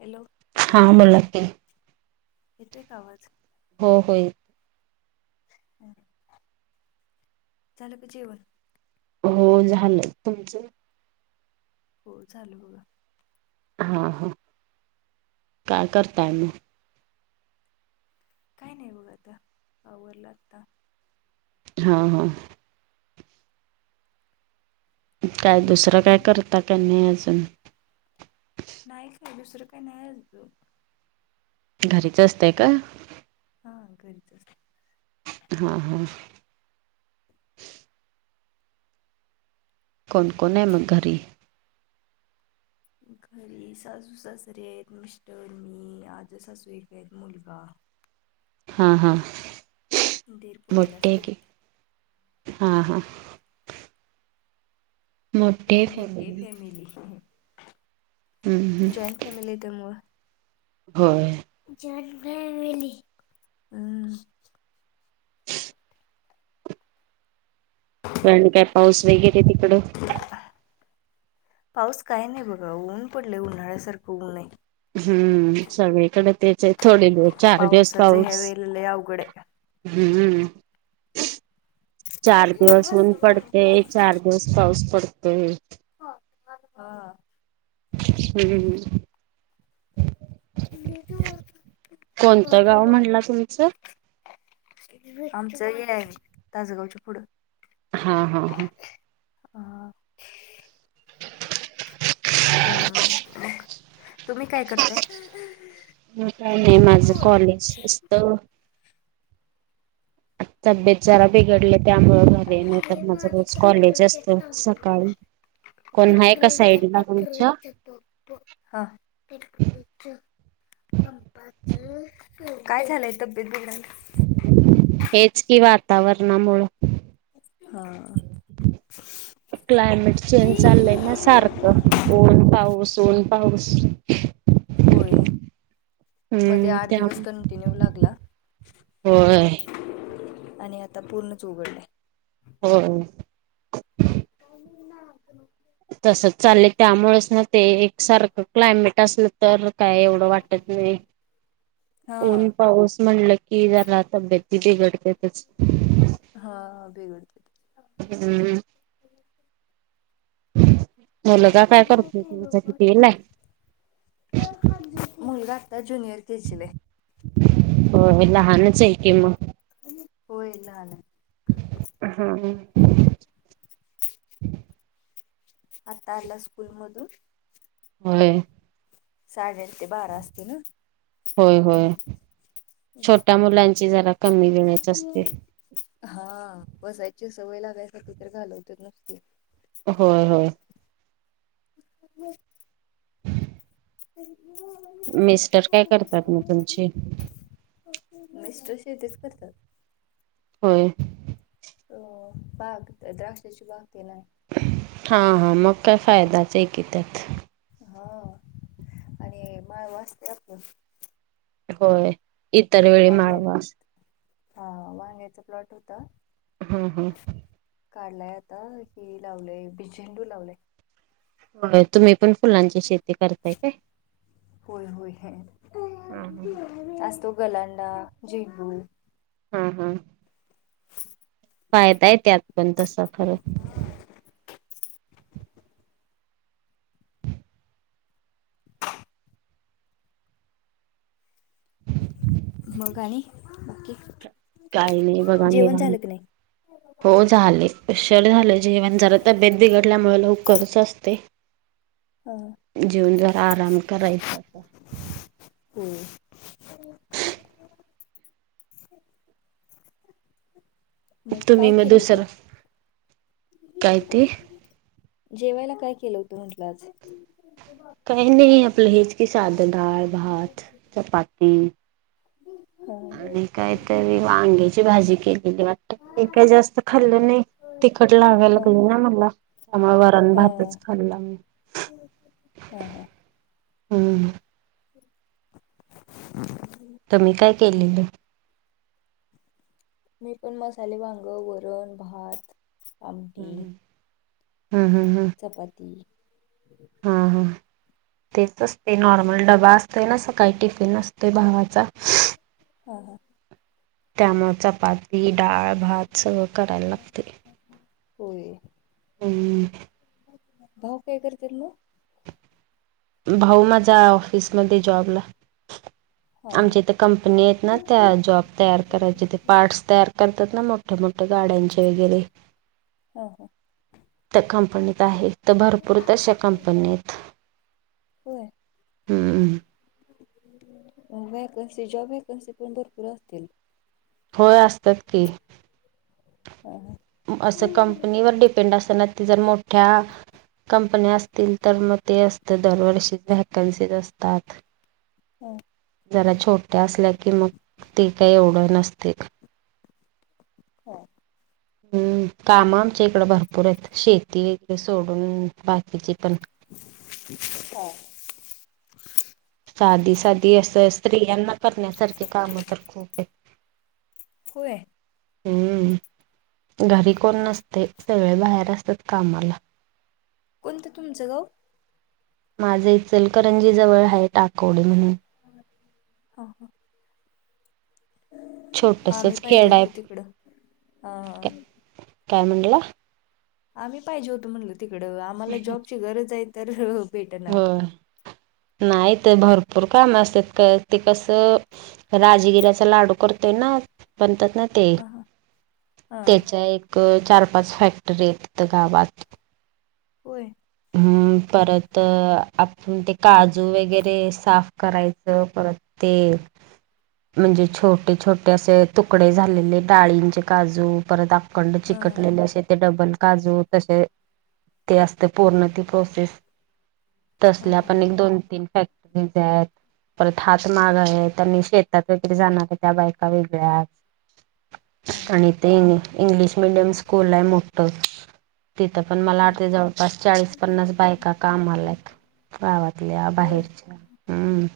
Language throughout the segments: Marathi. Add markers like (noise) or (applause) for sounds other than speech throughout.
हॅलो हा मुलाकी येतोय का आवाज हो होय चाल का जेवण हो झालं तुमचं हो चाल बघा हा हा काय करताय मी काय नाही बघ आता आवरला आता हा हा काय मग दुसरं काय तुम्ही करता का नाही अजून नाही काय दुसरं काही नाही असत घरीच असतंय का हा घरीचचते हां हां कोण कोने म घरी घरी सासू सासरे आहेत मिस्टर मी आजू सासू एक आहेत मुलगा हा हा दीर पुण्याला मोठे असतात क हा हा मोठी होय आहे मो तेे फॅमिली हम्म जॉईंट फॅमिली येत मळ हो जन्मवेली हम् पण काय पाऊस वगैरे तिकडं पाऊस काय नाही बघा ऊन पडलं उन्हाळ्यासारखं ऊन आहे हम्म सगळीकडे तेच थोडे दे पावसाच ह्या वेलय अवघडे हम्म चार दिवस होऊन पडते चार गस्त पाऊस पडतय ह हा हम् हम म कोणतं गाव वाप म्हटला तुमचं? आमचं हे तासगावच्या पुढं हा हा हा ह त्या तुम्ही काय करताय ह काय नाही माझं कॉलेज असत तब्येत जरा बिघडले त्यामुं झाले नतर माझं रोज कॉलेज असत सकाळी कोन्हा ए साईडला तुमच्या त हा बिकुलच पपा काय झालंय तब्येत बघडलं हेच की वातावरणामुळ हा क्लायमेट चेंज चाललंय ना सारखं ओन पाऊस ओन पाऊस होय मध्ये हम्म आठ दिवस त्यामुळं कंटिन्यू लागला होय आणि आता पूर्णच उघडले हो का ना तस चाललं त्यामुळेच ना ते एकसारखं क्लायमेट असलं तर काय एवढं वाटत नाही हा ऊन पाऊस म्हणलं की जला तब्येत बिघडतेच हा बेघडते हम्मम म लगा काय करतो तु तेल आहे मुलगाता ज्युनियर के जी ला आहे. हो लहानच आहे की मग होयललं हा आता आला स्कूल मधून हो साडे अठ ते बारा असते ना होय होय छोट्या मुलांची जरा कमी वेळेच असते हा बसायच्या सवयीला व्यासात तर घालवतच नसते होय होय ब ह (unintelligible) मिस्टर काय करतात मग तुमचे. मिस्टर शेतीच करतात. होय. अ बाग द्राक्षाची बाग तेन आहे. हा हा मग काय फायदाच आहे की त्यात. हा आणि माळ वाचते होय इतर वेळी वांग्यात माळव असतं. हा वांग्याच प्लॉट होता. हम्म हम्म काढलाय आता कि लावलंय भी झेंडू लावलय. हो तुम्ही पण फुलांची शेती करताय काय होय होय हे हा हा आज तो गलांडा झिंगू हम्म हम्म पाहताय त्यात पण तस खरं. (inaudible) मग आणि बाकी. काही नाही बघा जेवण निवांत. झालं का नाही. हो झाले. उशीर झालं जेवण जरा तब्येत बिघडल्यामुळे लवकरच असतय. हा जेवुन जरा आराम करायचा. होय. मग तुम्ही काय केलं दुसरं होतं. काय ते. जेवायला काय केल होत म्हंटल आज. काही नाही आपल हेज की साध डाळ, भात, चपाती. हा आणि काहीतरी वांग्याची भाजी केलेली वाटत. मी काही जास्त खाल्लं नाही. तिखट लागायला हा लागलं ना मला. त्यामुळे वरण भातच हा खाल्ला मी. हा हा. हम्म (inaudible) तुम्ही मी काय केलेले. मी पण मसाले वांग, वरण, भात. आमटी हम्म हम्म हम्म चपाती हा हा तेच असते नॉर्मल. डबा असते ना सकाळी टिफिन असतोय भावाचा. हा हा त्यामुळे चपाती, डाळ, भात सगळं करायला लागते. होय. हम्म भाऊ काय करत्यात मग. भाऊ माझ्या ऑफिसमध्ये जॉबला हा आमच्या इथे कंपनी आहेत ना त्या जॉब तयार करायच्या. त्या पार्टस तयार करतात ना मग. मोठ्या मोठ्या गाड्यांचे वगैरे हा हा हा त्या कंपनीत आहे. तर भरपूर तशा कंपनी आहेत. होय. हम्म व्हॅकन्सी जॉब व्हॅकन्सी पण भरपूर असतील. होय असतात की. हा हा असं कंपनीवर डिपेंड असतना ती जर मोठ्या कंपनी असतील तर मग ते असत दरवर्षी व्हॅकन्सी असतात. ह. जरा छोट्या असल्या की मग ते काय एवढं नसते. हअ. हम्म काम आमच्या इकड भरपूर आहेत, शेती (unintelligible) सोडून बाकीचे पण हा. साधी साधी असं स्त्रियांना करण्यासारखी काम तर खूप येत होय. हम्म घरी कोण नसतय, सगळे बाहेर असत्यात कामाला कोणतं तुमचं गाव? माझ इचलकरंजी जवळ हाय टाकवडे म्हणून (inaudible) हा हा. आम्ही छोटसच पाहिजे खेड आहे होतो काय तिकडं, हा काय म्हणाला? आम्ही पाहिजे होतो म्हणलं तिकडं, आम्हाला जॉबची गरज आय तर भेटना नाई ते भरपूर काम असत्यात क ते कसं राजगिऱ्याचा लाडू करतोय ना बणतात ना ते हा हा हा त्याच्या एक चार पाच फॅक्टरी ये तित गावात होय. हम्म परत अ आपूण ते काजू वगैरे साफ करायचं परत ते म्हणजे छोटे छोटे अस तुकडे झालेले डाळींचे काजू परत आ कंड हा चिकटलेले असे ते डबल काजू तसे ते असत. पूर्ण ती प्रोसेस हा तसल्या पण एक दोन तीन फॅक्टरी इथे आहेत. परत हात माग आहेत, आणि शेतात वगैरे जाणाऱ्या त्या बायका वेगळ्याच हा आणि ते (unintelligible) इंग्लिश मिडियम स्कूल आय मोठं तिथं पण मला हा. वाटते जवळपास चाळीस पन्नास बायका कामाला आयत. गावातल्या, होय बाहेरच्या हम्म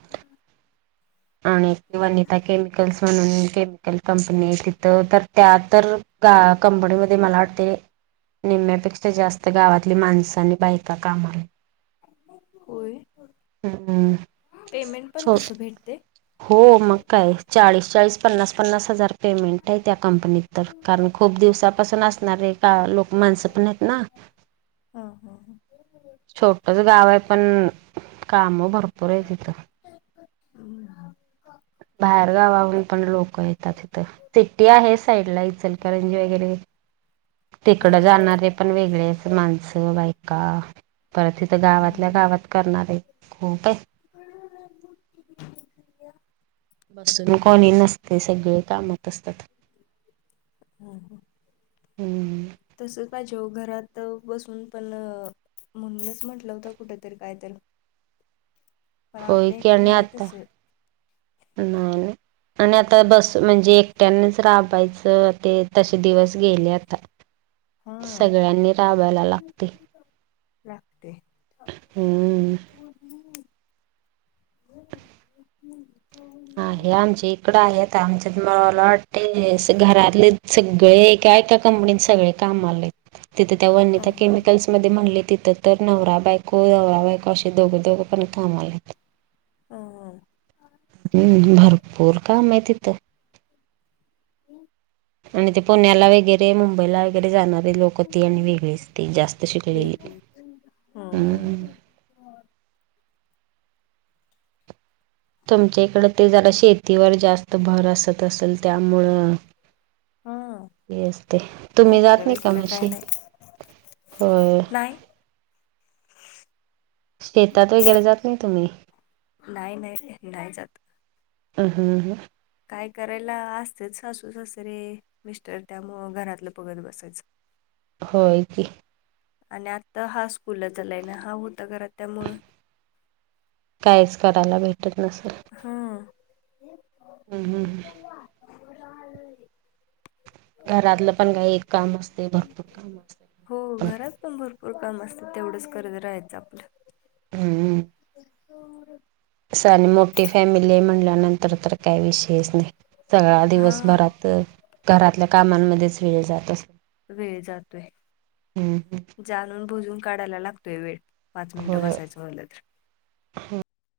आणि वनिता केमिकल्स म्हणून केमिकल कंपनी आहे तिथं तर त्या तर का कंपनी मध्ये मला वाटते. निम्यापेक्षा जास्त गावातली माणस आणि बायका कामालाय होय, हम्म पेमेंट पण छो तस भेटते हो मग काय चाळीस चाळीस पन्नास पन्नास हजार पेमेंट आय त्या कंपनीत तर कारण खूप दिवसापासून असणारे का लोक माणसं पण आहेत ना हा हा ह. छोटच गाव आय पण काम भरपूर आयेत हित (unintelligible) उ ह अ गावाहून पण लोक येतात ईथ सिटी आहे साईडला अ इचलकरंजी वगैरे तिकडं जाणारे पण वेगळे (unintelligible) माणसं, बायका परत इथं गावातल्या गावात करणारे खूप आय (unintelligible) किल्या बसून कोणी नसतय सगळ कामात असतात. हम्म. तसच पाहिजे ओ घरात बसून पण अ म्हणूनच म्हंटलं होतं कुठ तरी काय तर पण होय आपल्या हिकड नाही तस नाई ना आणि आता दस म्हणजे एकट्यानेच राबायचं ते तसे दिवस गेले आता हा सगळ्यांनी राबायला लागते. लागते हम्म हो अ हे आमचे इकड आहे आमच्या मला वाटते घरातले सगळे एका एका कंपनीत सगळे कामवाल्या आहेत तिथे ते ह वनिता ह केमिकल्स मध्ये म्हणले तिथं तर नवरा बायको नवरा बायको असे दोघं दोघं पण काम आहेत हो हो हम् भरपूर काम आहे तिथं आणि ते पुण्याला वैगैरे मुंबईला वगैरे जाणारे लोक ते आणि वेगळीच ते जास्त शिकलेले वेगळीच ह हम् तुमच्या इकड ते जरा शेतीवर जास्त भर असत असेल त्यामुळं हा हेच ते तुम्ही जात फॅक्टर नाही का वॅक्टर काय म्हशी नाही हो (inaudible) शेतात वगैरे जात नाही तुम्ही नाही नाही नाही नाही जात ह हां हां काय करायला असतेत सासू सासरे मिस्टर त्यामुळं घरातलं बघत बसायचं होय की आणि आता हा स्कूलचलाय ना हा होता घरा त्यामुळं कायच करायला भेटत नसेल हा घरातलं पण काही एक काम असते भरपूर काम असते पण एकण भरपूर काम असतं तेवढंच करत राहायचं आपलं हम् अस आणि मोठी फॅमिली आहे म्हणल्यानंतर तर काय विषयच नाही सगळा हा दिवसभरात घरातल्या कामांमध्येच वेळ जात असे वेळ जातोय जाणून बुजून काढायला लागतोय वेळ पाच मिनटं होय बसायचं म्हटलं तर